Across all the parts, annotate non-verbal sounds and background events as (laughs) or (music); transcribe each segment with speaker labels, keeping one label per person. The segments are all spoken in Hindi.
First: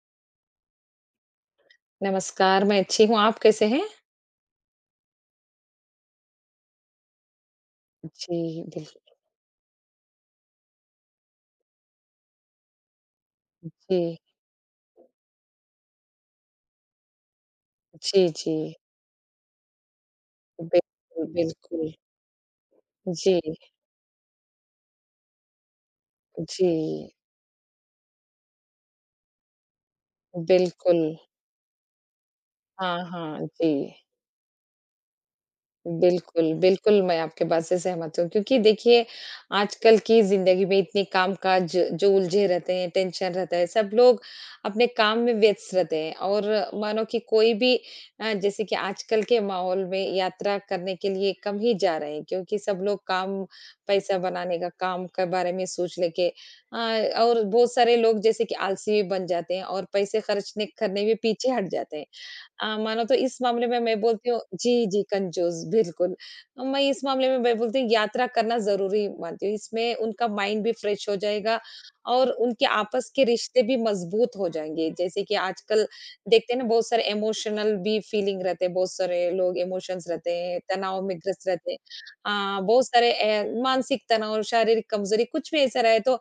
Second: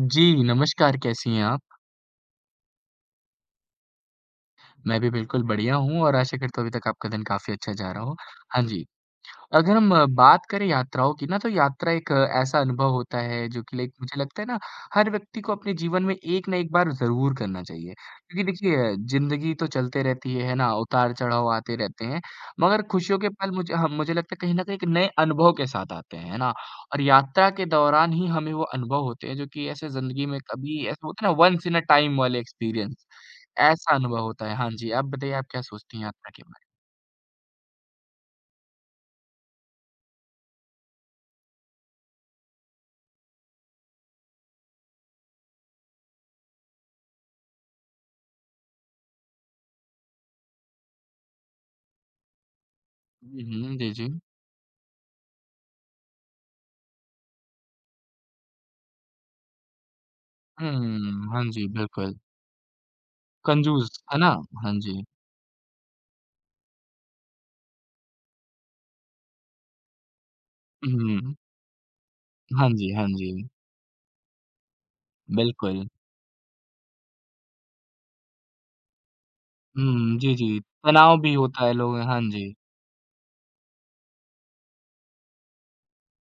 Speaker 1: जी, नमस्कार कैसी हैं आप?
Speaker 2: नमस्कार, मैं अच्छी हूँ, आप कैसे हैं?
Speaker 1: मैं भी बिल्कुल बढ़िया हूँ और आशा करता हूँ अभी तक आपका दिन काफ़ी अच्छा जा रहा हो।
Speaker 2: जी,
Speaker 1: हाँ जी,
Speaker 2: बिल्कुल,
Speaker 1: अगर हम बात करें यात्राओं की ना तो यात्रा एक ऐसा अनुभव होता है जो कि लाइक
Speaker 2: जी,
Speaker 1: मुझे लगता है ना हर व्यक्ति को अपने जीवन में एक ना एक बार जरूर करना चाहिए
Speaker 2: जी,
Speaker 1: क्योंकि
Speaker 2: जी।
Speaker 1: देखिए जिंदगी तो चलते रहती है ना उतार
Speaker 2: बिल्कुल,
Speaker 1: चढ़ाव आते
Speaker 2: बिल्कुल।
Speaker 1: रहते हैं मगर खुशियों के
Speaker 2: जी,
Speaker 1: पल मुझे लगता है कहीं ना कहीं एक नए अनुभव के साथ आते हैं है ना
Speaker 2: जी,
Speaker 1: और यात्रा के दौरान ही हमें वो अनुभव होते हैं जो कि ऐसे जिंदगी में कभी
Speaker 2: बिल्कुल।
Speaker 1: ऐसे होते हैं ना वंस इन अ टाइम वाले
Speaker 2: हाँ,
Speaker 1: एक्सपीरियंस
Speaker 2: हाँ, जी।
Speaker 1: ऐसा अनुभव होता है हाँ जी आप बताइए आप क्या सोचती हैं यात्रा के
Speaker 2: बिल्कुल,
Speaker 1: बारे में।
Speaker 2: बिल्कुल, मैं आपके बात से सहमत हूँ क्योंकि देखिए, आजकल की ज़िंदगी में इतने काम-काज जो उलझे रहते हैं, टेंशन रहता है, सब लोग अपने काम में व्यस्त रहते हैं और मानो कि कोई भी जैसे कि आजकल के माहौल में यात्रा करने के लिए कम ही जा रहे हैं क्योंकि सब लोग काम,
Speaker 1: जी जी।
Speaker 2: पैसा बनाने का काम के बारे में सोच लेके अ, और बहुत सारे लोग जैसे कि आलसी भी बन जाते हैं और पैसे खर्चने करने में
Speaker 1: हुँ, हाँ
Speaker 2: पीछे
Speaker 1: जी,
Speaker 2: हट जाते हैं।
Speaker 1: बिल्कुल।
Speaker 2: मानो तो इस मामले में
Speaker 1: कंजूस,
Speaker 2: मैं
Speaker 1: है
Speaker 2: बोलती
Speaker 1: ना?
Speaker 2: हूँ
Speaker 1: हाँ
Speaker 2: जी, जी,
Speaker 1: जी।
Speaker 2: कंजूस बिल्कुल। मैं इस मामले में मैं बोलती हूँ यात्रा करना ज़रूरी मानती हूँ। इसमें उनका माइंड भी फ्रेश हो
Speaker 1: हुँ,
Speaker 2: जाएगा और उनके
Speaker 1: हाँ जी, हाँ
Speaker 2: आपस के
Speaker 1: जी,
Speaker 2: रिश्ते भी मज़बूत हो जाएँगे। जैसे कि
Speaker 1: बिल्कुल।
Speaker 2: आजकल देखते हैं ना बहुत सारे इमोशनल भी फीलिंग रहते हैं, बहुत सारे लोग इमोशंस
Speaker 1: हुँ,
Speaker 2: रहते
Speaker 1: जी,
Speaker 2: हैं,
Speaker 1: जी,
Speaker 2: तनाव में
Speaker 1: तनाव भी
Speaker 2: ग्रस्त
Speaker 1: होता
Speaker 2: रहते
Speaker 1: है
Speaker 2: हैं।
Speaker 1: लोग हाँ जी।
Speaker 2: बहुत सारे मानसिक तनाव, शारीरिक कमज़ोरी कुछ भी ऐसा रहे तो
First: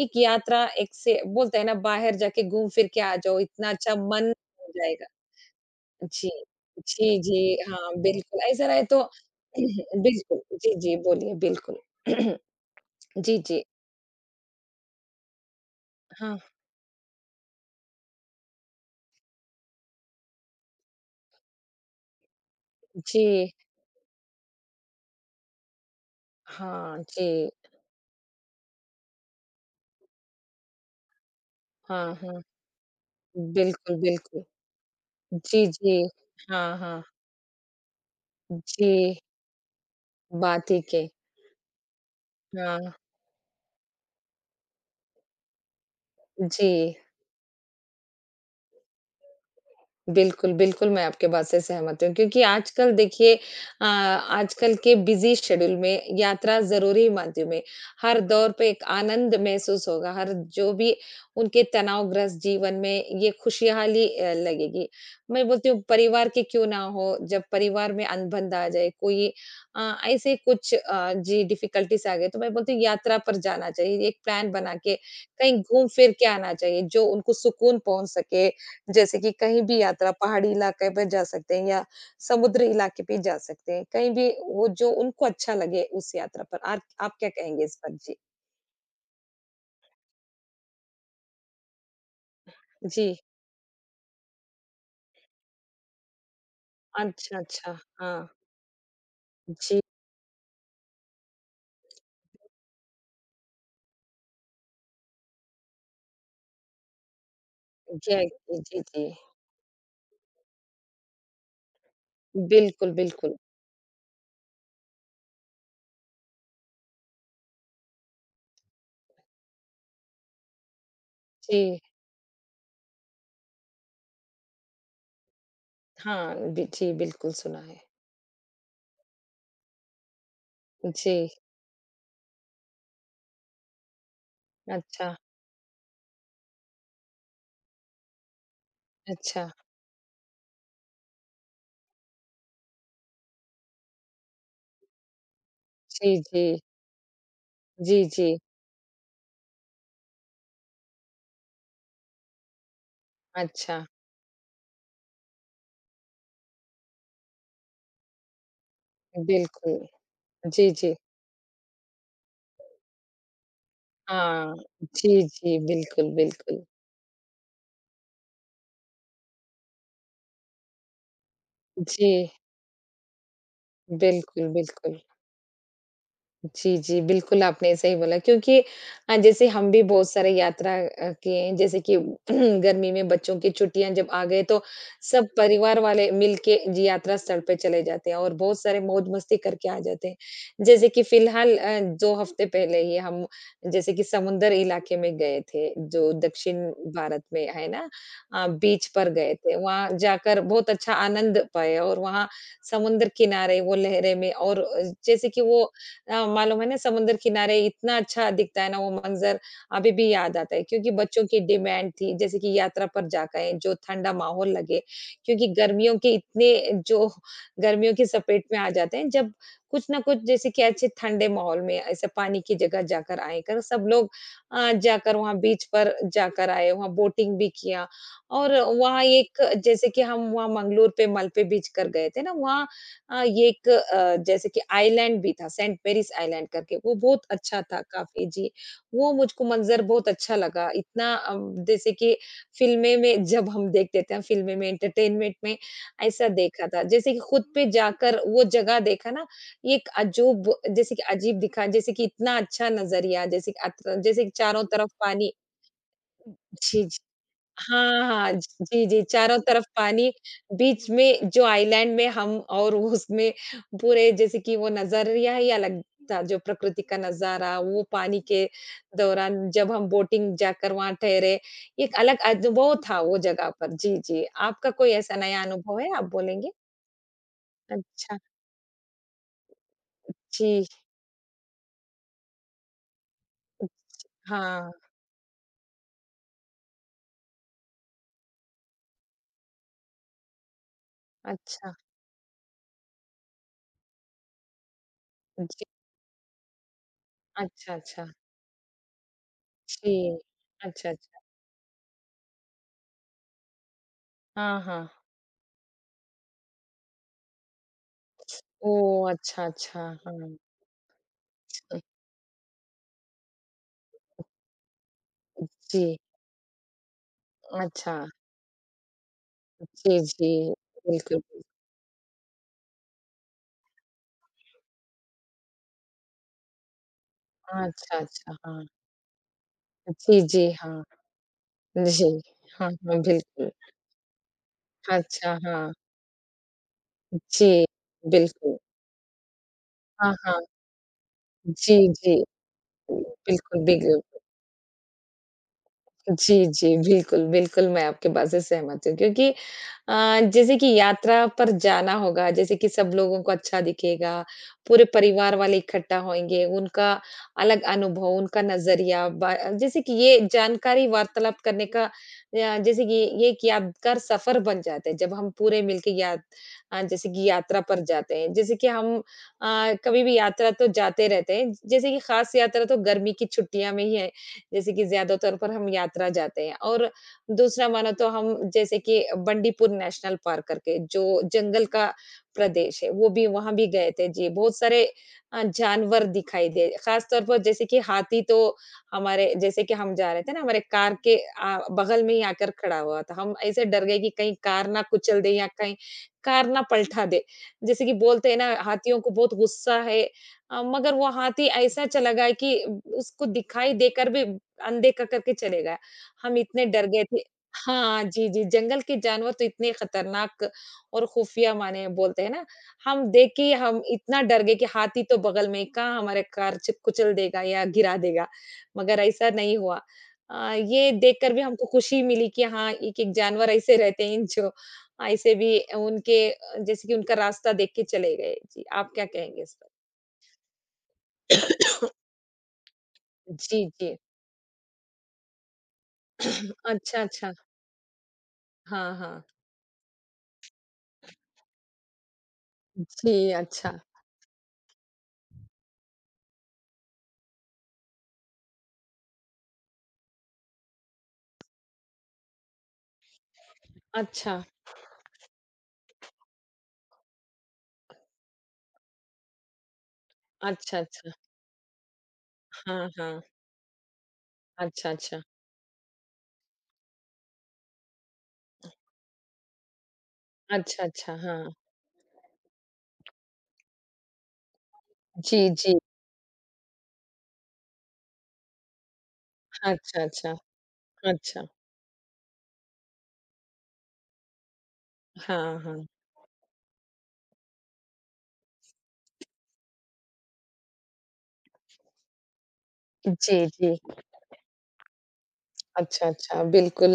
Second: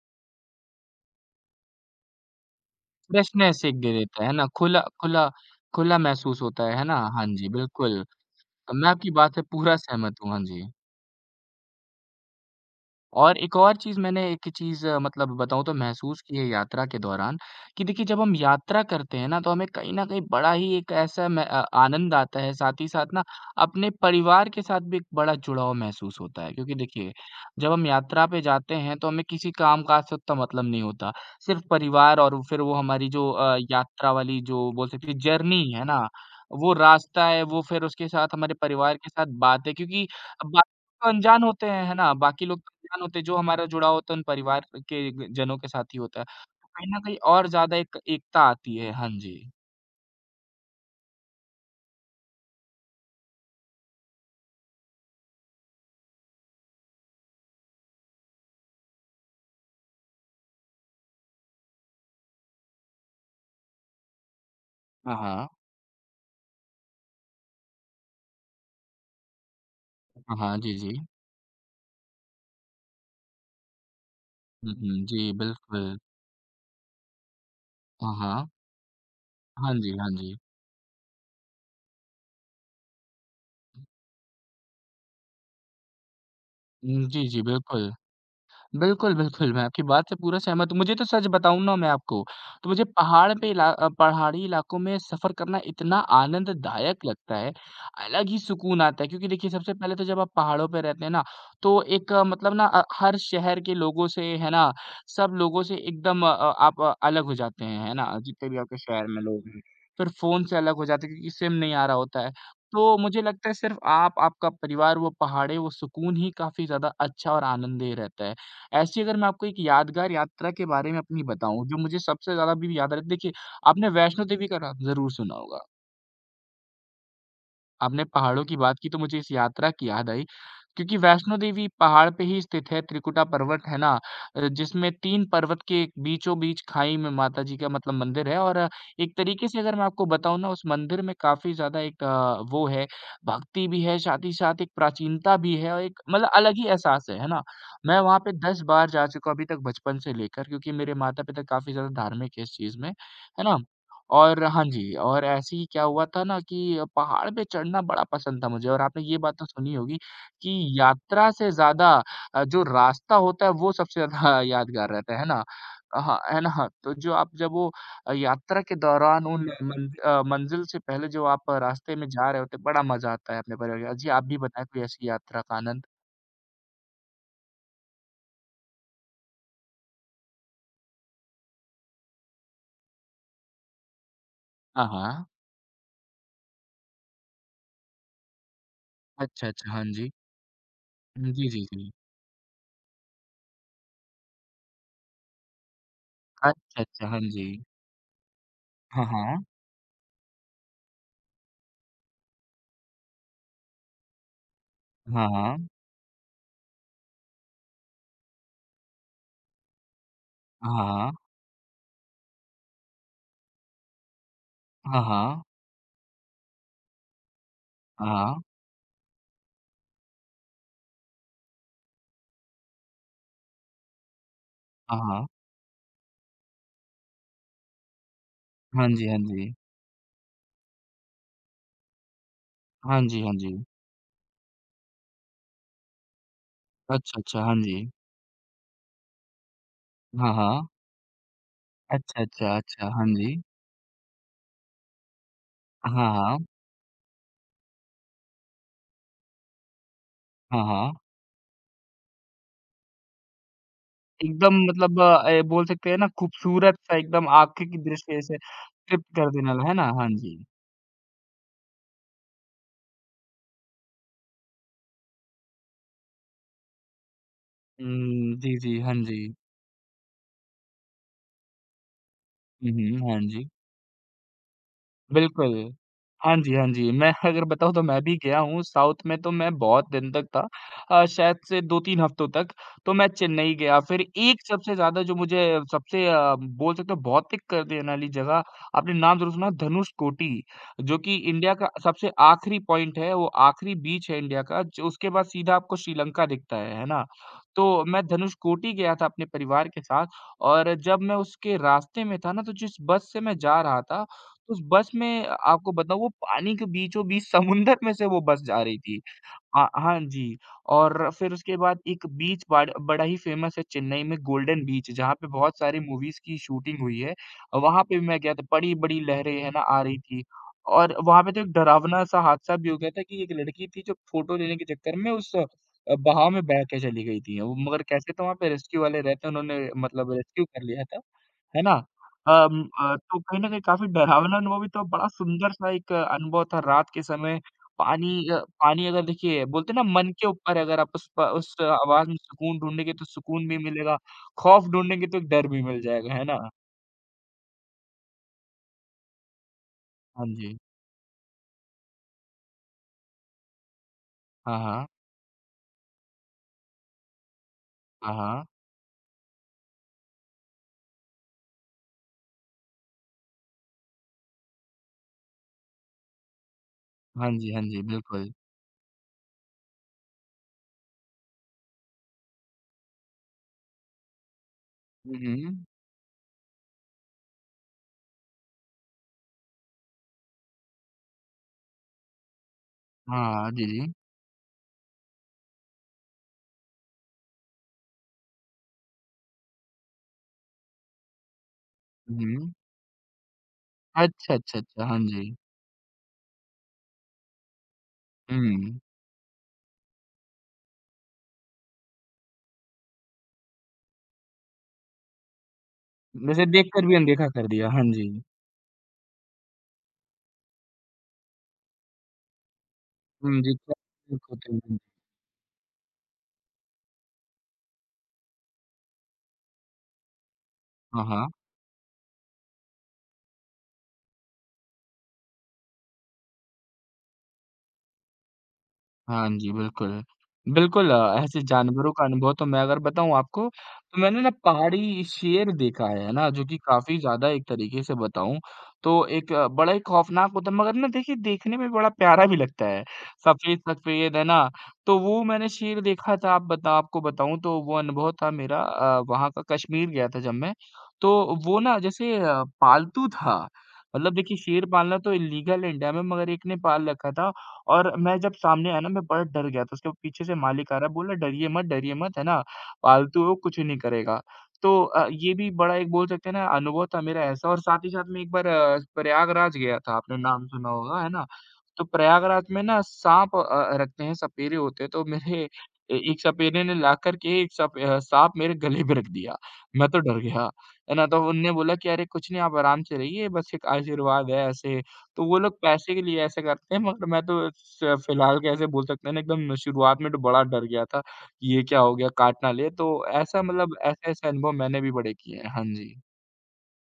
Speaker 2: एक यात्रा एक से बोलते हैं ना बाहर जाके घूम फिर के आ जाओ,
Speaker 1: फ्रेशनेस
Speaker 2: इतना
Speaker 1: एक दे
Speaker 2: अच्छा
Speaker 1: देता
Speaker 2: मन
Speaker 1: है ना?
Speaker 2: हो
Speaker 1: खुला
Speaker 2: जाएगा।
Speaker 1: खुला खुला
Speaker 2: जी।
Speaker 1: महसूस होता है ना?
Speaker 2: जी,
Speaker 1: हाँ
Speaker 2: जी,
Speaker 1: जी,
Speaker 2: हाँ,
Speaker 1: बिल्कुल।
Speaker 2: बिल्कुल, ऐसा रहे
Speaker 1: मैं
Speaker 2: तो
Speaker 1: आपकी बात से पूरा
Speaker 2: (clears throat)
Speaker 1: सहमत हूँ,
Speaker 2: बिल्कुल,
Speaker 1: हाँ जी।
Speaker 2: जी, जी, बोलिए बिल्कुल। (clears throat) जी,
Speaker 1: और एक
Speaker 2: जी,
Speaker 1: और चीज़ मैंने एक चीज़ अ, मतलब बताऊँ तो महसूस
Speaker 2: हाँ,
Speaker 1: की है यात्रा के दौरान कि देखिए जब हम यात्रा करते हैं ना, तो हमें कहीं न कहीं बड़ा ही एक ऐसा आनंद आता है, साथ ही साथ ना
Speaker 2: जी,
Speaker 1: अपने परिवार के साथ भी एक बड़ा जुड़ाव महसूस होता है। क्योंकि
Speaker 2: हाँ,
Speaker 1: देखिए,
Speaker 2: जी,
Speaker 1: जब हम यात्रा पे जाते हैं तो हमें किसी काम-काज से उतना मतलब नहीं होता। सिर्फ़
Speaker 2: हाँ,
Speaker 1: परिवार और
Speaker 2: हाँ,
Speaker 1: फिर वो हमारी जो
Speaker 2: बिल्कुल,
Speaker 1: यात्रा वाली
Speaker 2: बिल्कुल।
Speaker 1: जो बोल सकते हैं जर्नी
Speaker 2: जी,
Speaker 1: है ना,
Speaker 2: जी,
Speaker 1: वो
Speaker 2: हाँ, हाँ,
Speaker 1: रास्ता है, वो फिर उसके साथ हमारे
Speaker 2: जी,
Speaker 1: परिवार के साथ बातें क्योंकि
Speaker 2: बात ठीक है।
Speaker 1: तो अनजान होते हैं, है ना? बाकी लोग तो
Speaker 2: हाँ,
Speaker 1: अनजान होते हैं, जो हमारा जुड़ाव होता है उन परिवार के ग जनों के साथ ही होता है।
Speaker 2: जी।
Speaker 1: कहीं न कहीं और ज़्यादा एक एकता आती है। हाँ जी।
Speaker 2: बिल्कुल, बिल्कुल, मैं आपके बात से सहमत हूँ क्योंकि आजकल देखिए आजकल के बिज़ी शेड्यूल में यात्रा ज़रूरी मानती हूँ मैं। हर दौर पे एक आनंद महसूस होगा, हर जो भी उनके तनावग्रस्त जीवन में ये खुशहाली लगेगी।
Speaker 1: हाँ,
Speaker 2: मैं
Speaker 1: हाँ।
Speaker 2: बोलती हूँ परिवार के क्यों ना हो, जब परिवार में अनबन आ जाए, कोई ऐसे
Speaker 1: हाँ, हाँ।
Speaker 2: कुछ
Speaker 1: जी, जी।
Speaker 2: जी डिफ़िकल्टीज़ आ गए, तो मैं बोलती हूँ यात्रा पर जाना चाहिए, एक प्लान बना
Speaker 1: हुँ,
Speaker 2: के
Speaker 1: हुँ। जी,
Speaker 2: कहीं
Speaker 1: बिल्कुल।
Speaker 2: घूम-फिर के आना चाहिए, जो उनको सुकून पहुँच
Speaker 1: हाँ,
Speaker 2: सके
Speaker 1: हाँ।
Speaker 2: जैसे कि कहीं
Speaker 1: हाँ
Speaker 2: भी
Speaker 1: जी,
Speaker 2: यात्रा
Speaker 1: हाँ जी।
Speaker 2: पहाड़ी इलाके पे जा सकते हैं या समुद्री इलाके पे जा सकते हैं। कहीं भी वो जो उनको अच्छा लगे उस यात्रा पर।
Speaker 1: हुँ,
Speaker 2: आप
Speaker 1: जी,
Speaker 2: क्या
Speaker 1: जी,
Speaker 2: कहेंगे इस
Speaker 1: बिल्कुल।
Speaker 2: पर? जी।
Speaker 1: बिल्कुल, बिल्कुल, मैं आपकी बात से पूरा सहमत हूँ। मुझे तो सच बताऊँ ना मैं आपको, तो मुझे
Speaker 2: जी।
Speaker 1: पहाड़ पे पहाड़ी इलाकों में सफ़र करना इतना आनंददायक लगता
Speaker 2: अच्छा,
Speaker 1: है,
Speaker 2: अच्छा। हाँ।
Speaker 1: अलग ही सुकून आता है क्योंकि देखिए सबसे
Speaker 2: जी।
Speaker 1: पहले तो जब आप पहाड़ों पे रहते हैं ना, तो एक मतलब ना हर शहर के लोगों से है ना, सब लोगों से एकदम आप अलग हो जाते हैं, है ना?
Speaker 2: जय
Speaker 1: जितने भी आपके
Speaker 2: जी,
Speaker 1: शहर
Speaker 2: जी।
Speaker 1: में लोग हैं। फिर फ़ोन से अलग हो जाते हैं क्योंकि सिम नहीं आ रहा होता है।
Speaker 2: बिल्कुल,
Speaker 1: तो मुझे
Speaker 2: बिल्कुल।
Speaker 1: लगता है सिर्फ़ आप, आपका परिवार, वो पहाड़ें, वो सुकून ही काफ़ी ज़्यादा अच्छा और आनंद देह रहता है। ऐसी अगर मैं आपको एक यादगार यात्रा के बारे में अपनी बताऊँ, जो
Speaker 2: जी।
Speaker 1: मुझे सबसे ज़्यादा अभी भी याद रहती है देखिए, आपने वैष्णो देवी का नाम ज़रूर सुना होगा।
Speaker 2: हाँ, बि जी, बिल्कुल सुना है।
Speaker 1: आपने पहाड़ों की बात की तो मुझे इस यात्रा की याद आई क्योंकि
Speaker 2: जी।
Speaker 1: वैष्णो देवी पहाड़ पे ही स्थित है त्रिकुटा पर्वत है ना जिसमें
Speaker 2: अच्छा,
Speaker 1: 3 पर्वत के बीचों बीच खाई में माता जी का मतलब मंदिर है और एक
Speaker 2: अच्छा।
Speaker 1: तरीके से अगर मैं आपको बताऊँ ना उस मंदिर में काफ़ी ज़्यादा एक वो है भक्ति भी है साथ ही साथ एक प्राचीनता भी है और एक
Speaker 2: जी,
Speaker 1: मतलब
Speaker 2: जी।
Speaker 1: अलग ही एहसास है ना? मैं
Speaker 2: जी,
Speaker 1: वहाँ
Speaker 2: जी।
Speaker 1: पे 10 बार जा चुका हूँ अभी तक बचपन से लेकर क्योंकि मेरे माता-पिता काफ़ी ज़्यादा धार्मिक है इस चीज़ में, है ना?
Speaker 2: अच्छा।
Speaker 1: और हाँ जी, और ऐसे ही क्या हुआ था ना कि पहाड़ पे चढ़ना बड़ा पसंद था मुझे और आपने ये बात तो सुनी
Speaker 2: बिल्कुल।
Speaker 1: होगी कि
Speaker 2: जी, जी।
Speaker 1: यात्रा से ज़्यादा जो रास्ता होता है वो सबसे ज़्यादा (laughs)
Speaker 2: हाँ।
Speaker 1: यादगार रहता
Speaker 2: जी,
Speaker 1: है ना?
Speaker 2: जी। बिल्कुल,
Speaker 1: हाँ, है
Speaker 2: बिल्कुल।
Speaker 1: ना? तो जो आप जब वो यात्रा के दौरान उन मन (laughs) मंज़िल से पहले जो आप रास्ते में
Speaker 2: जी।
Speaker 1: जा रहे होते हैं, बड़ा मज़ा आता है अपने परिवार के साथ। जी, आप भी
Speaker 2: बिल्कुल,
Speaker 1: बताएँ कोई
Speaker 2: बिल्कुल।
Speaker 1: ऐसी यात्रा का आनंद?
Speaker 2: जी, जी, बिल्कुल आपने सही बोला क्योंकि जैसे हम भी बहुत सारे यात्रा किए हैं जैसे कि (clears throat) गर्मी में बच्चों की छुट्टियाँ जब आ गए तो
Speaker 1: हाँ,
Speaker 2: सब
Speaker 1: हाँ।
Speaker 2: परिवार वाले मिल के जी यात्रा स्थल पे चले जाते हैं और बहुत सारे मौज-मस्ती
Speaker 1: अच्छा,
Speaker 2: करके
Speaker 1: अच्छा,
Speaker 2: आ
Speaker 1: हाँ
Speaker 2: जाते
Speaker 1: जी।
Speaker 2: हैं। जैसे कि
Speaker 1: जी,
Speaker 2: फिलहाल
Speaker 1: जी, जी।
Speaker 2: 2 हफ्ते पहले ही हम जैसे कि समुंदर इलाके में गए थे जो दक्षिण
Speaker 1: अच्छा, अच्छा, हाँ
Speaker 2: भारत
Speaker 1: जी।
Speaker 2: में है ना? बीच
Speaker 1: हाँ,
Speaker 2: पर गए
Speaker 1: हाँ।
Speaker 2: थे। वहाँ जाकर बहुत अच्छा आनंद पाए और वहाँ समुद्र किनारे वो लहरें में और
Speaker 1: हाँ,
Speaker 2: जैसे कि वो
Speaker 1: हाँ।
Speaker 2: मालूम है ना समुंदर किनारे इतना अच्छा दिखता है ना वो मंजर अभी भी याद आता है
Speaker 1: हाँ,
Speaker 2: क्योंकि बच्चों
Speaker 1: हाँ।
Speaker 2: की डिमांड थी जैसे कि यात्रा पर जाकर जो ठंडा माहौल लगे
Speaker 1: हाँ, हाँ।
Speaker 2: क्योंकि गर्मियों के इतने जो गर्मियों की
Speaker 1: हाँ, हाँ।
Speaker 2: चपेट में आ जाते हैं जब कुछ ना कुछ जैसे कि अच्छे ठंडे माहौल में ऐसे पानी की जगह जाकर आए कर सब लोग
Speaker 1: हाँ,
Speaker 2: जाकर
Speaker 1: हाँ।
Speaker 2: वहाँ बीच पर जाकर आए वहाँ बोटिंग भी किया और
Speaker 1: हाँ
Speaker 2: वहाँ
Speaker 1: जी, हाँ
Speaker 2: एक
Speaker 1: जी।
Speaker 2: जैसे कि हम वहाँ मंगलोर पे मलपे बीच कर गए थे ना वहाँ
Speaker 1: हाँ जी, हाँ
Speaker 2: ये
Speaker 1: जी।
Speaker 2: एक जैसे कि आइलैंड भी था, सेंट पेरिस आइलैंड करके, वो
Speaker 1: अच्छा,
Speaker 2: बहुत
Speaker 1: अच्छा, हाँ
Speaker 2: अच्छा
Speaker 1: जी।
Speaker 2: था काफ़ी जी। वो मुझको मंज़र बहुत
Speaker 1: हाँ,
Speaker 2: अच्छा
Speaker 1: हाँ।
Speaker 2: लगा, इतना जैसे कि
Speaker 1: अच्छा, अच्छा, अच्छा,
Speaker 2: फ़िल्में
Speaker 1: हाँ
Speaker 2: में
Speaker 1: जी।
Speaker 2: जब हम देखते थे, फ़िल्में में एंटरटेनमेंट में
Speaker 1: हाँ,
Speaker 2: ऐसा
Speaker 1: हाँ।
Speaker 2: देखा था। जैसे कि खुद पे जाकर वो जगह देखा ना, ये एक अजूब
Speaker 1: हाँ,
Speaker 2: जैसे
Speaker 1: हाँ।
Speaker 2: कि अजीब दिखा, जैसे कि इतना अच्छा नज़रिया, जैसे कि अत जैसे कि
Speaker 1: एकदम
Speaker 2: चारों तरफ
Speaker 1: मतलब
Speaker 2: पानी
Speaker 1: ए, बोल सकते हैं ना
Speaker 2: जी,
Speaker 1: खूबसूरत-सा
Speaker 2: जी।
Speaker 1: एकदम आँखें की
Speaker 2: हाँ,
Speaker 1: दृष्टि
Speaker 2: हाँ।
Speaker 1: से
Speaker 2: जी, जी,
Speaker 1: तृप्त कर
Speaker 2: चारों
Speaker 1: देने
Speaker 2: तरफ
Speaker 1: वाला, है ना? हाँ
Speaker 2: पानी,
Speaker 1: जी।
Speaker 2: बीच में जो आइलैंड में हम और वो उसमें पूरे जैसे कि वो नज़रिया ही अलग था, जो प्रकृति का नज़ारा, वो पानी
Speaker 1: हुँ,
Speaker 2: के
Speaker 1: जी, जी, हाँ जी।
Speaker 2: दौरान जब हम बोटिंग जाकर वहाँ ठहरे, एक अलग
Speaker 1: हुँ,
Speaker 2: अनुभव था
Speaker 1: हुँ,
Speaker 2: वो
Speaker 1: हाँ जी।
Speaker 2: जगह पर। जी, जी। आपका कोई ऐसा नया
Speaker 1: बिल्कुल।
Speaker 2: अनुभव है, आप
Speaker 1: हाँ
Speaker 2: बोलेंगे?
Speaker 1: जी, हाँ जी। मैं अगर बताऊँ तो मैं भी
Speaker 2: अच्छा,
Speaker 1: गया हूँ साउथ में तो मैं बहुत दिन तक था
Speaker 2: जी।
Speaker 1: शायद से 2-3 हफ्तों तक। तो मैं चेन्नई गया फिर एक
Speaker 2: हाँ,
Speaker 1: सबसे ज़्यादा जो मुझे सबसे बोल सकते हो भौतिक कर देने वाली जगह आपने नाम ज़रूर सुना है धनुषकोटी जो कि इंडिया का
Speaker 2: अच्छा,
Speaker 1: सबसे आखिरी पॉइंट है, वो आखिरी बीच है इंडिया का जो उसके बाद सीधा
Speaker 2: जी।
Speaker 1: आपको श्रीलंका दिखता है ना?
Speaker 2: अच्छा,
Speaker 1: तो
Speaker 2: अच्छा।
Speaker 1: मैं धनुषकोटी गया था अपने परिवार के
Speaker 2: जी।
Speaker 1: साथ और
Speaker 2: अच्छा,
Speaker 1: जब मैं
Speaker 2: अच्छा।
Speaker 1: उसके रास्ते में था ना तो जिस बस से मैं जा रहा था तो
Speaker 2: हाँ,
Speaker 1: उस
Speaker 2: हाँ।
Speaker 1: बस में आपको बताऊँ वो पानी के बीचों-बीच समुंदर में से वो बस जा रही थी।
Speaker 2: ओह! अच्छा,
Speaker 1: हाँ
Speaker 2: अच्छा।
Speaker 1: हाँ
Speaker 2: हाँ।
Speaker 1: जी, और फिर उसके बाद एक बीच बाड बड़ा ही फ़ेमस है चेन्नई में गोल्डन बीच जहाँ पे बहुत सारी
Speaker 2: जी,
Speaker 1: मूवीज़ की शूटिंग हुई है। वहाँ
Speaker 2: अच्छा।
Speaker 1: पे भी मैं गया था, बड़ी-बड़ी लहरें है ना आ
Speaker 2: जी,
Speaker 1: रही थी
Speaker 2: जी।
Speaker 1: और
Speaker 2: बिल्कुल,
Speaker 1: वहाँ पे तो
Speaker 2: बिल्कुल।
Speaker 1: एक डरावना-सा हादसा भी हो गया था कि एक लड़की थी जो फ़ोटो लेने के चक्कर में उस बहाव में बह के चली गई थी। वो मगर
Speaker 2: अच्छा,
Speaker 1: कैसे तो
Speaker 2: अच्छा,
Speaker 1: वहाँ पे
Speaker 2: हाँ।
Speaker 1: रेस्क्यू वाले रहते हैं, उन्होंने मतलब
Speaker 2: जी,
Speaker 1: रेस्क्यू
Speaker 2: जी,
Speaker 1: कर
Speaker 2: हाँ।
Speaker 1: लिया था। है ना?
Speaker 2: जी। हाँ, हाँ,
Speaker 1: तो कहीं न
Speaker 2: बिल्कुल।
Speaker 1: कहीं काफ़ी डरावना अनुभव भी तो बड़ा
Speaker 2: अच्छा,
Speaker 1: सुंदर-सा
Speaker 2: हाँ।
Speaker 1: एक अनुभव था रात के समय
Speaker 2: जी,
Speaker 1: पानी अ,
Speaker 2: बिल्कुल।
Speaker 1: पानी अगर देखिए बोलते हैं ना मन
Speaker 2: हाँ,
Speaker 1: के
Speaker 2: हाँ।
Speaker 1: ऊपर है अगर आप उस प उस
Speaker 2: जी,
Speaker 1: आवाज़
Speaker 2: जी।
Speaker 1: में सुकून ढूँढेंगे तो सुकून भी
Speaker 2: बिल्कुल, बिग
Speaker 1: मिलेगा, खौफ़ ढूँढेंगे तो एक डर भी मिल जाएगा, है
Speaker 2: जी,
Speaker 1: ना?
Speaker 2: जी। बिल्कुल, बिल्कुल, मैं आपके बात से सहमत हूँ क्योंकि
Speaker 1: हाँ
Speaker 2: जैसे
Speaker 1: जी।
Speaker 2: कि यात्रा पर जाना होगा, जैसे कि सब लोगों को अच्छा दिखेगा,
Speaker 1: हाँ,
Speaker 2: पूरे
Speaker 1: हाँ।
Speaker 2: परिवार वाले इकट्ठा होएँगे, उनका अलग अनुभव,
Speaker 1: हाँ,
Speaker 2: उनका
Speaker 1: हाँ।
Speaker 2: नज़रिया ब जैसे कि ये जानकारी वार्तालाप करने का या जैसे कि ये एक यादगार सफ़र बन जाता है, जब हम पूरे मिलके यात जैसे कि
Speaker 1: हाँ जी,
Speaker 2: यात्रा
Speaker 1: हाँ
Speaker 2: पर
Speaker 1: जी,
Speaker 2: जाते हैं।
Speaker 1: बिल्कुल।
Speaker 2: जैसे कि हम कभी भी यात्रा तो जाते रहते हैं, जैसे कि ख़ास यात्रा तो गर्मी की छुट्टियाँ में ही है जैसे कि
Speaker 1: हुँ,
Speaker 2: ज़्यादातर पर
Speaker 1: हुँ।
Speaker 2: हम यात्रा जाते हैं और दूसरा मानो तो हम जैसे कि बंडीपुर नेशनल पार्क करके जो जंगल का प्रदेश है वो भी
Speaker 1: हाँ,
Speaker 2: वहां भी
Speaker 1: जी,
Speaker 2: गए
Speaker 1: जी।
Speaker 2: थे जी बहुत सारे जानवर दिखाई दे खास तौर पर जैसे कि हाथी तो हमारे जैसे कि हम जा रहे थे ना हमारे कार के बगल में ही आकर
Speaker 1: हुँ।
Speaker 2: खड़ा हुआ था हम ऐसे डर गए कि कहीं
Speaker 1: अच्छा, अच्छा,
Speaker 2: कार ना
Speaker 1: अच्छा। हाँ
Speaker 2: कुचल दे
Speaker 1: जी।
Speaker 2: या कहीं कार ना पलटा दे जैसे कि बोलते हैं ना
Speaker 1: हुँ।
Speaker 2: हाथियों को बहुत गुस्सा है मगर वो हाथी ऐसा चला गया कि उसको दिखाई देकर भी अनदेखा करके चले गया। हम
Speaker 1: वैसे
Speaker 2: इतने डर
Speaker 1: देखकर भी
Speaker 2: गए थे
Speaker 1: अनदेखा कर दिया। हाँ
Speaker 2: हाँ,
Speaker 1: जी।
Speaker 2: जी, जी, जंगल के जानवर तो इतने खतरनाक और खुफिया माने बोलते हैं ना, हम देख
Speaker 1: हुँ,
Speaker 2: के
Speaker 1: जी।
Speaker 2: हम
Speaker 1: क्या
Speaker 2: इतना डर
Speaker 1: होते
Speaker 2: गए कि
Speaker 1: हैं।
Speaker 2: हाथी तो बगल में कहाँ हमारे कार च कुचल देगा या गिरा देगा, मगर ऐसा नहीं हुआ। ये
Speaker 1: हाँ, हाँ।
Speaker 2: देखकर भी हमको खुशी मिली कि हाँ, एक-एक जानवर ऐसे रहते हैं जो ऐसे भी उनके जैसे कि उनका रास्ता देख के चले गए। जी, आप क्या
Speaker 1: हाँ
Speaker 2: कहेंगे
Speaker 1: जी,
Speaker 2: इस पर?
Speaker 1: बिल्कुल। बिल्कुल, ऐसे जानवरों का अनुभव तो मैं अगर बताऊँ आपको,
Speaker 2: जी, जी।
Speaker 1: तो मैंने ना पहाड़ी शेर देखा है ना? जो कि काफ़ी
Speaker 2: अच्छा,
Speaker 1: ज़्यादा
Speaker 2: अच्छा।
Speaker 1: एक तरीके से बताऊँ,
Speaker 2: हाँ,
Speaker 1: तो
Speaker 2: हाँ।
Speaker 1: एक बड़ा ही खौफ़नाक होता है, मगर ना देखिए, देखने में बड़ा प्यारा भी लगता है।
Speaker 2: जी, अच्छा।
Speaker 1: सफ़ेद-सफ़ेद, है ना? तो वो मैंने शेर देखा था, आप बता आपको बताऊँ, तो वो अनुभव था मेरा वहाँ का कश्मीर गया था जब मैं, तो वो ना जैसे पालतू था। मतलब देखिए,
Speaker 2: अच्छा।
Speaker 1: शेर पालना तो इल्लीगल है इंडिया में, मगर एक ने पाल रखा था और मैं जब सामने आया ना मैं बड़ा डर गया था, उसके पीछे से मालिक
Speaker 2: अच्छा,
Speaker 1: आ रहा है
Speaker 2: अच्छा।
Speaker 1: बोला डरिए मत, है ना?
Speaker 2: हाँ, हाँ।
Speaker 1: पालतू है वो कुछ नहीं करेगा। तो
Speaker 2: अच्छा, अच्छा।
Speaker 1: ये भी बड़ा एक बोल सकते हैं ना अनुभव था मेरा ऐसा और साथ ही साथ मैं एक बार प्रयागराज गया था, आपने नाम सुना
Speaker 2: अच्छा,
Speaker 1: होगा, है
Speaker 2: अच्छा।
Speaker 1: ना?
Speaker 2: हाँ।
Speaker 1: तो प्रयागराज में ना साँप रखते हैं, सपेरे होते हैं, तो
Speaker 2: जी,
Speaker 1: मेरे
Speaker 2: जी।
Speaker 1: ए एक सपेरे ने लाकर के एक साँप मेरे गले पे रख दिया। मैं तो
Speaker 2: अच्छा,
Speaker 1: डर
Speaker 2: अच्छा।
Speaker 1: गया, है ना? तो
Speaker 2: अच्छा।
Speaker 1: उनने बोला कि अरे कुछ नहीं आप आराम से रहिए, बस एक आशीर्वाद है ऐसे तो वो
Speaker 2: हाँ,
Speaker 1: लोग
Speaker 2: हाँ।
Speaker 1: पैसे के लिए ऐसा करते हैं मगर मैं तो स फ़िलहाल कैसे बोल सकते हैं ना एकदम शुरुआत में तो बड़ा डर गया था, कि ये क्या हो गया काट ना ले, तो
Speaker 2: जी,
Speaker 1: ऐसा
Speaker 2: जी।
Speaker 1: मतलब ऐसे-ऐसे अनुभव मैंने भी बड़े किए हैं। हाँ जी।
Speaker 2: अच्छा, अच्छा, बिल्कुल।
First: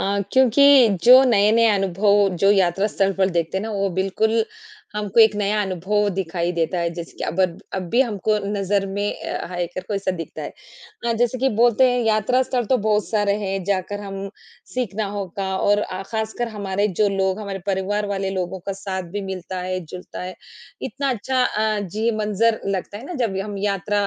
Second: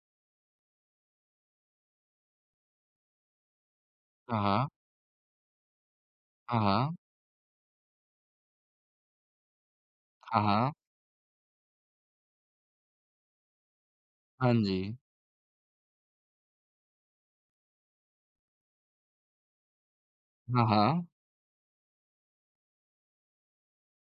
Speaker 2: अ, क्योंकि जो नए-नए अनुभव जो यात्रा स्थल पर देखते हैं ना, वो
Speaker 1: हाँ,
Speaker 2: बिल्कुल
Speaker 1: हाँ।
Speaker 2: हमको एक नया अनुभव दिखाई
Speaker 1: हाँ,
Speaker 2: देता है,
Speaker 1: हाँ।
Speaker 2: जैसे कि अब भी हमको नज़र में है करको ऐसा दिखता
Speaker 1: हाँ,
Speaker 2: है।
Speaker 1: हाँ।
Speaker 2: जैसे कि बोलते हैं यात्रा स्थल तो बहुत सारे हैं, जाकर हम
Speaker 1: हाँ जी।
Speaker 2: सीखना होगा और ख़ासकर हमारे जो लोग, हमारे परिवार वाले लोगों का साथ भी मिलता है, जुलता है।
Speaker 1: हाँ, हाँ।
Speaker 2: इतना अच्छा जी मंज़र लगता है ना, जब हम यात्रा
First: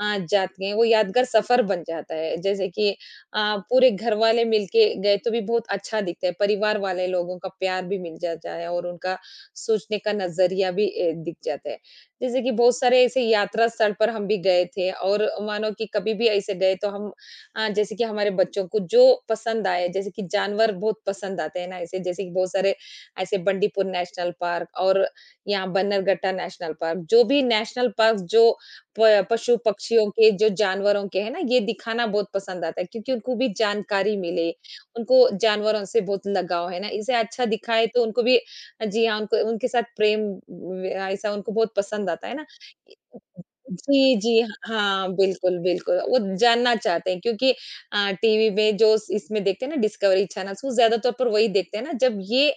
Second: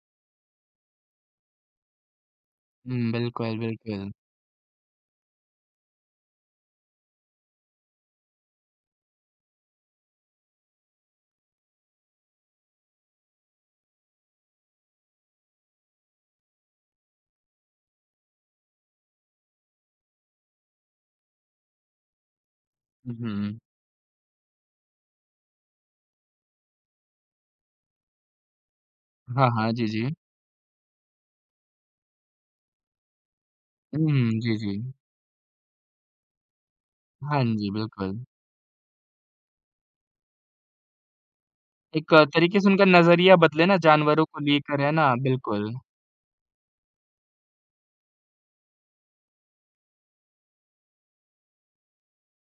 Speaker 2: जाते हैं, वो यादगार सफ़र बन जाता है। जैसे कि
Speaker 1: हुँ,
Speaker 2: अ,
Speaker 1: बिल्कुल,
Speaker 2: पूरे
Speaker 1: बिल्कुल।
Speaker 2: घर वाले मिलके गए तो भी बहुत अच्छा दिखता है, परिवार वाले लोगों का प्यार भी मिल जाता है और उनका सोचने का नज़रिया भी दिख जाता है। जैसे कि बहुत सारे ऐसे यात्रा स्थल पर हम भी गए थे और मानो कि कभी भी ऐसे गए तो हम जैसे कि हमारे बच्चों को जो पसंद आए, जैसे कि जानवर बहुत पसंद आते हैं ना ऐसे, जैसे कि बहुत सारे ऐसे
Speaker 1: हुँ।
Speaker 2: बंडीपुर नेशनल पार्क और यहाँ बन्नरघट्टा नेशनल पार्क, जो भी नेशनल पार्क जो प
Speaker 1: हाँ,
Speaker 2: पशु
Speaker 1: हाँ। जी, जी।
Speaker 2: पक्षियों के जो जानवरों के है ना, ये दिखाना बहुत पसंद आता है क्योंकि उनको भी जानकारी
Speaker 1: हुँ,
Speaker 2: मिले,
Speaker 1: जी, जी।
Speaker 2: उनको जानवरों से बहुत लगाव है ना, इसे
Speaker 1: हाँ
Speaker 2: अच्छा
Speaker 1: जी,
Speaker 2: दिखाए तो
Speaker 1: बिल्कुल।
Speaker 2: उनको भी जी हाँ, उनको उनके साथ प्रेम व ऐसा उनको बहुत पसंद
Speaker 1: एक
Speaker 2: आता है ना।
Speaker 1: तरीके से उनका नज़रिया बदले ना
Speaker 2: जी,
Speaker 1: जानवरों
Speaker 2: जी।
Speaker 1: को लेकर, है
Speaker 2: हाँ,
Speaker 1: ना?
Speaker 2: बिल्कुल,
Speaker 1: बिल्कुल।
Speaker 2: बिल्कुल। वो जानना चाहते हैं क्योंकि टीवी में जो स इसमें देखते हैं ना डिस्कवरी चैनल्स वो ज़्यादातर पर वही देखते हैं ना, जब ये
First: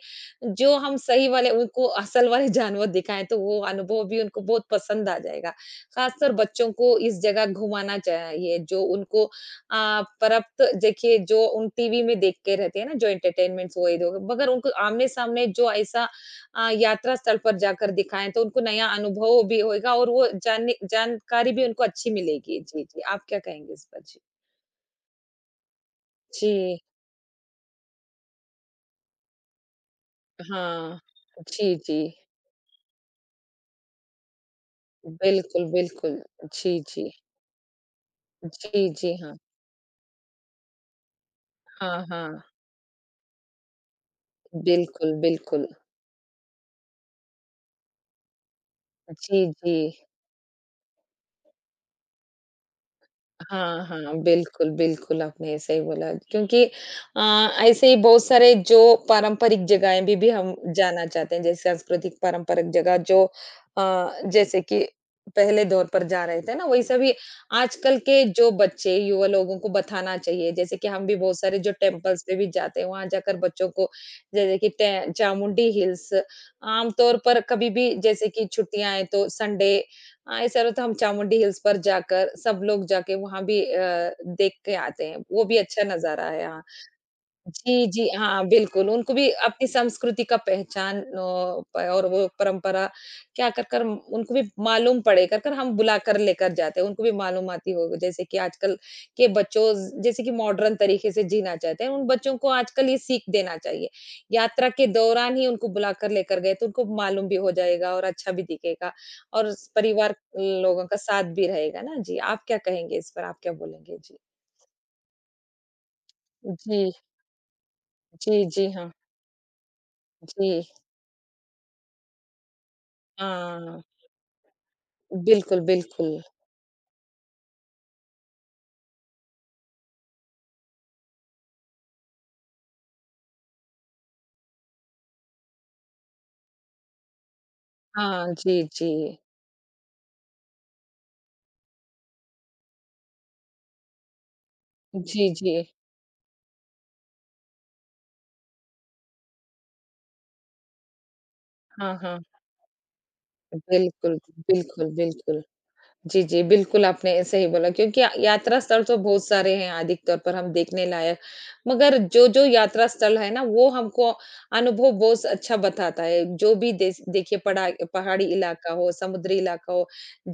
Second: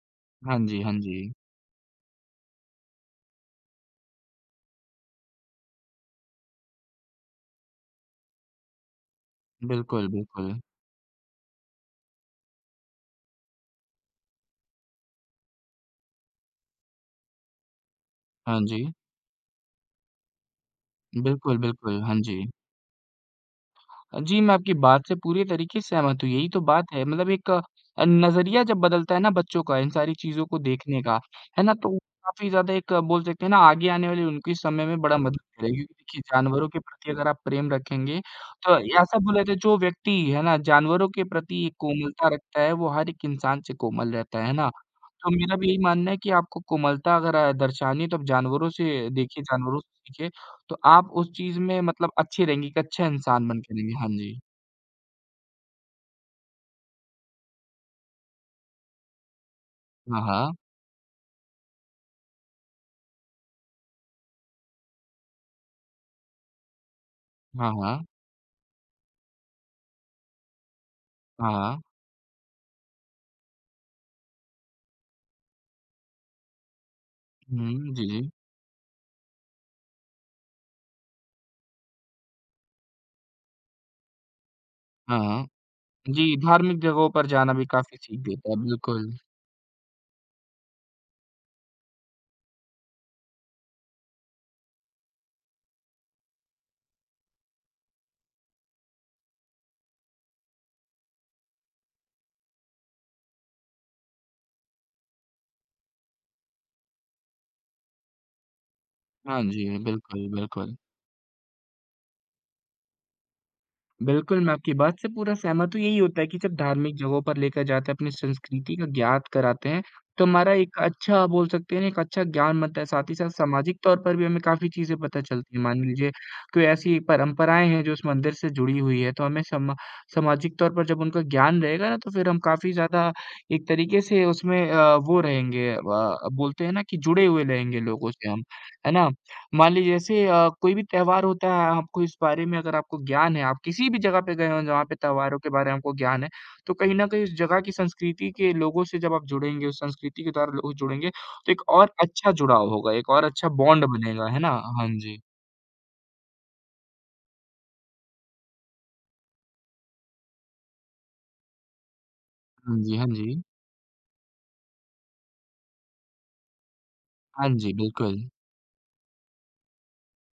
Speaker 1: हाँ
Speaker 2: जो
Speaker 1: जी, हाँ
Speaker 2: हम
Speaker 1: जी।
Speaker 2: सही वाले उनको असल वाले (laughs) जानवर दिखाएँ तो वो अनुभव भी उनको बहुत पसंद आ जाएगा। ख़ासकर बच्चों को इस जगह घुमाना चाहिए जो उनको
Speaker 1: बिल्कुल, बिल्कुल।
Speaker 2: पर्याप्त देखिए जो उन टीवी में देखते रहते हैं ना जो एंटरटेनमेंट्स वही दो मगर उनको आमने-सामने जो ऐसा यात्रा स्थल पर जाकर दिखाएँ, तो उनको
Speaker 1: हाँ जी।
Speaker 2: नया अनुभव भी होएगा और वो जानने जानकारी
Speaker 1: बिल्कुल,
Speaker 2: भी उनको
Speaker 1: बिल्कुल।
Speaker 2: अच्छी
Speaker 1: हाँ जी।
Speaker 2: मिलेगी। जी, जी, आप क्या कहेंगे इस पर? जी।
Speaker 1: जी, मैं आपकी बात से पूरी तरीके से सहमत हूँ। यही तो
Speaker 2: जी,
Speaker 1: बात है मतलब एक नज़रिया जब बदलता है ना बच्चों का इन सारी चीज़ों को
Speaker 2: हाँ।
Speaker 1: देखने का, है ना?
Speaker 2: जी,
Speaker 1: तो
Speaker 2: जी।
Speaker 1: काफ़ी ज़्यादा एक बोल सकते हैं ना आगे आने वाले उनके समय में बड़ा मदद
Speaker 2: बिल्कुल,
Speaker 1: करेगी क्योंकि
Speaker 2: बिल्कुल।
Speaker 1: देखिए जानवरों
Speaker 2: जी,
Speaker 1: के
Speaker 2: जी।
Speaker 1: प्रति अगर आप प्रेम रखेंगे तो
Speaker 2: जी, जी,
Speaker 1: ऐसा
Speaker 2: हाँ।
Speaker 1: बोला जाता है जो व्यक्ति है ना जानवरों के प्रति एक
Speaker 2: हाँ,
Speaker 1: कोमलता
Speaker 2: हाँ।
Speaker 1: रखता है वो हर एक इंसान से कोमल रहता है ना?
Speaker 2: बिल्कुल,
Speaker 1: तो मेरा
Speaker 2: बिल्कुल।
Speaker 1: भी यही मानना है कि आपको कोमलता अगर दर्शानी है तो आप जानवरों से देखिए,
Speaker 2: जी, जी।
Speaker 1: जानवरों से सीखिए। तो आप उस चीज़ में मतलब अच्छी रहेंगी कि अच्छा इंसान बनके
Speaker 2: हाँ,
Speaker 1: रहेंगी। हाँ
Speaker 2: हाँ,
Speaker 1: जी।
Speaker 2: बिल्कुल, बिल्कुल, आपने सही बोला क्योंकि अ, ऐसे ही बहुत सारे जो पारंपरिक जगहें भी
Speaker 1: हाँ,
Speaker 2: भी हम
Speaker 1: हाँ।
Speaker 2: जाना चाहते हैं, जैसे सांस्कृतिक पारंपरिक जगह जो जैसे कि पहले दौर पर जा रहे थे ना, वही सभी
Speaker 1: हाँ,
Speaker 2: आजकल
Speaker 1: हाँ।
Speaker 2: के जो बच्चे, युवा लोगों को बताना चाहिए, जैसे कि हम भी बहुत
Speaker 1: हाँ,
Speaker 2: सारे जो
Speaker 1: हाँ।
Speaker 2: टेम्पल्स पे भी जाते हैं, वहाँ जाकर बच्चों को जैसे कि टे चामुंडी हिल्स, आमतौर पर कभी भी
Speaker 1: हुँ, जी,
Speaker 2: जैसे
Speaker 1: जी।
Speaker 2: कि छुट्टियाँ हैं, तो संडे ऐसा रहे तो हम चामुंडी हिल्स पर जाकर सब लोग जाके वहाँ भी देख के आते हैं,
Speaker 1: हाँ,
Speaker 2: वो
Speaker 1: हाँ।
Speaker 2: भी अच्छा नज़ारा
Speaker 1: जी,
Speaker 2: है।
Speaker 1: धार्मिक जगहों पर जाना भी
Speaker 2: जी,
Speaker 1: काफ़ी
Speaker 2: जी।
Speaker 1: सीख
Speaker 2: हाँ,
Speaker 1: देता है,
Speaker 2: बिल्कुल,
Speaker 1: बिल्कुल।
Speaker 2: उनको भी अपनी संस्कृति का पहचान अ, प और वो परंपरा क्या कर कर उनको भी मालूम पड़े, कर कर हम बुलाकर लेकर जाते हैं, उनको भी मालूमाती हो। जैसे कि आजकल के बच्चों ज जैसे कि मॉडर्न तरीके से जीना चाहते हैं, उन बच्चों को आजकल ये सीख देना चाहिए। यात्रा के दौरान ही उनको बुलाकर लेकर गए, तो उनको मालूम भी हो जाएगा और अच्छा भी दिखेगा
Speaker 1: हाँ
Speaker 2: और
Speaker 1: जी,
Speaker 2: स परिवार
Speaker 1: बिल्कुल, बिल्कुल।
Speaker 2: लोगों का साथ भी रहेगा ना। जी, आप क्या कहेंगे इस पर? आप क्या बोलेंगे? जी।
Speaker 1: बिल्कुल, मैं आपकी बात से पूरा सहमत हूँ। यही होता है कि जब
Speaker 2: जी,
Speaker 1: धार्मिक जगहों पर लेकर जाते हैं, अपनी
Speaker 2: जी, जी,
Speaker 1: संस्कृति का
Speaker 2: हाँ।
Speaker 1: ज्ञात कराते हैं, तो हमारा
Speaker 2: जी।
Speaker 1: एक अच्छा बोल सकते हैं ना, एक अच्छा ज्ञान बनता है। साथ ही साथ सामाजिक
Speaker 2: हाँ,
Speaker 1: तौर पर भी हमें काफ़ी चीज़ें पता चलती
Speaker 2: बिल्कुल,
Speaker 1: हैं। मान लीजिए,
Speaker 2: बिल्कुल।
Speaker 1: कोई ऐसी परंपराएँ हैं जो उस मंदिर से जुड़ी हुई है, तो हमें समा सामाजिक तौर पर जब उनका ज्ञान रहेगा ना, तो फिर हम काफ़ी ज़्यादा एक तरीके से उसमें वो रहेंगे बोलते हैं ना कि जुड़े हुए रहेंगे लोगों से
Speaker 2: हाँ,
Speaker 1: हम,
Speaker 2: जी,
Speaker 1: है ना?
Speaker 2: जी।
Speaker 1: मान लीजिए जैसे कोई भी त्योहार होता है आपको इस बारे में अगर आपको ज्ञान है, आप किसी भी जगह पे गए हों जहाँ पे
Speaker 2: जी,
Speaker 1: त्योहारों के
Speaker 2: जी।
Speaker 1: बारे में आपको ज्ञान है, तो कहीं न कहीं उस जगह की संस्कृति के लोगों से जब आप जुड़ेंगे, उस संस्कृति के द्वारा लोग जुड़ेंगे, तो एक
Speaker 2: हाँ,
Speaker 1: और
Speaker 2: हाँ।
Speaker 1: अच्छा जुड़ाव होगा, एक और अच्छा बॉन्ड
Speaker 2: बिल्कुल,
Speaker 1: बनेगा, है ना? हाँ
Speaker 2: बिल्कुल,
Speaker 1: जी।
Speaker 2: बिल्कुल। जी, जी, बिल्कुल आपने सही बोला क्योंकि या यात्रा स्थल तो बहुत सारे हैं अधिक तौर पर हम देखने लायक, मगर जो-जो
Speaker 1: हाँ
Speaker 2: यात्रा
Speaker 1: जी, हाँ
Speaker 2: स्थल है ना
Speaker 1: जी।
Speaker 2: वो हमको अनुभव बहुत अच्छा बताता है। जो भी देश देखिए
Speaker 1: हाँ
Speaker 2: पढ़ा
Speaker 1: जी, बिल्कुल।
Speaker 2: पहाड़ी इलाका हो, समुद्री इलाका हो,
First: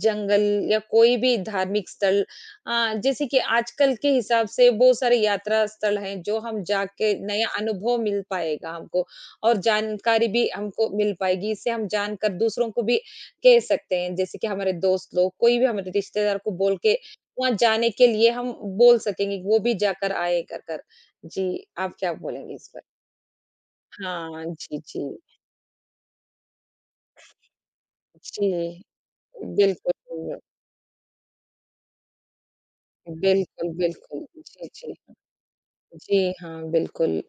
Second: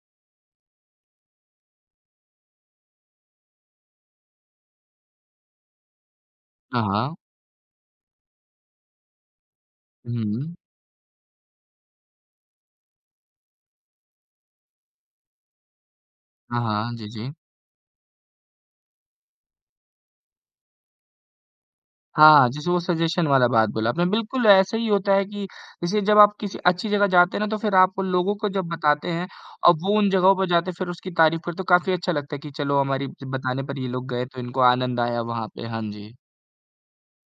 Speaker 2: जंगल या कोई भी धार्मिक स्थल जैसे कि आजकल के हिसाब से बहुत सारे यात्रा स्थल हैं जो हम
Speaker 1: हाँ,
Speaker 2: जाके
Speaker 1: हाँ।
Speaker 2: नया अनुभव मिल पाएगा हमको और जानकारी भी
Speaker 1: हुँ।
Speaker 2: हमको मिल पाएगी। इससे हम जानकर दूसरों को भी कह सकते हैं, जैसे कि हमारे दोस्त लोग, कोई भी हमारे रिश्तेदार को
Speaker 1: हाँ,
Speaker 2: बोल के
Speaker 1: हाँ। जी, जी।
Speaker 2: वहाँ जाने के लिए हम बोल सकेंगे, कि वो भी जाकर आए कर कर। जी, आप क्या
Speaker 1: हाँ,
Speaker 2: बोलेंगे इस
Speaker 1: जैसे वो
Speaker 2: पर?
Speaker 1: सजेशन वाला बात बोला आपने,
Speaker 2: हाँ,
Speaker 1: बिल्कुल ऐसे
Speaker 2: जी,
Speaker 1: ही
Speaker 2: जी।
Speaker 1: होता है कि जैसे जब आप किसी अच्छी जगह जाते हैं ना, तो फिर आप उन लोगों
Speaker 2: जी,
Speaker 1: को जब बताते हैं और वो उन जगहों
Speaker 2: बिल्कुल।
Speaker 1: पर जाते हैं, फिर उसकी तारीफ़ करते तो काफ़ी अच्छा लगता है कि चलो हमारी बताने
Speaker 2: बिल्कुल,
Speaker 1: पर ये लोग
Speaker 2: बिल्कुल।
Speaker 1: गए, तो इनको
Speaker 2: जी, जी।
Speaker 1: आनंद आया वहाँ पे। हाँ जी।
Speaker 2: जी हाँ, बिल्कुल।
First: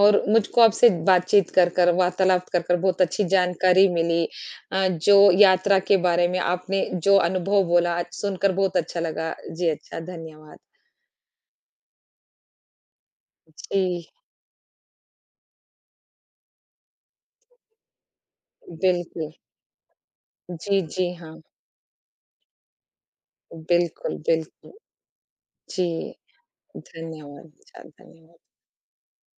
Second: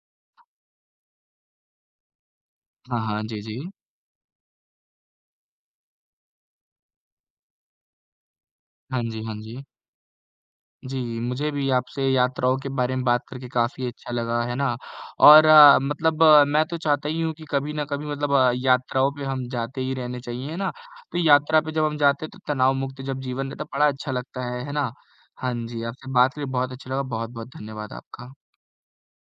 Speaker 2: और मुझको आपसे बातचीत कर कर, वार्तालाप कर कर बहुत
Speaker 1: हाँ, हाँ।
Speaker 2: अच्छी
Speaker 1: जी, जी।
Speaker 2: जानकारी मिली। जो यात्रा के बारे में आपने जो अनुभव बोला, आज सुनकर बहुत अच्छा
Speaker 1: हाँ जी,
Speaker 2: लगा।
Speaker 1: हाँ जी।
Speaker 2: जी अच्छा, धन्यवाद।
Speaker 1: जी, मुझे भी आपसे यात्राओं के बारे में बात करके काफ़ी
Speaker 2: जी,
Speaker 1: अच्छा लगा, है ना? और मतलब मैं तो चाहता ही हूँ कि कभी न कभी मतलब यात्राओं पे
Speaker 2: बिल्कुल।
Speaker 1: हम जाते ही रहने चाहिए, है ना?
Speaker 2: जी, जी,
Speaker 1: तो
Speaker 2: हाँ।
Speaker 1: यात्रा पे जब हम जाते हैं तो तनाव मुक्त जब जीवन रहता है, बड़ा अच्छा
Speaker 2: बिल्कुल,
Speaker 1: लगता है
Speaker 2: बिल्कुल।
Speaker 1: ना? हाँ जी,
Speaker 2: जी,
Speaker 1: आपसे बात करके बहुत अच्छा लगा,
Speaker 2: धन्यवाद।
Speaker 1: बहुत-बहुत
Speaker 2: अच्छा,
Speaker 1: धन्यवाद आपका।
Speaker 2: धन्यवाद।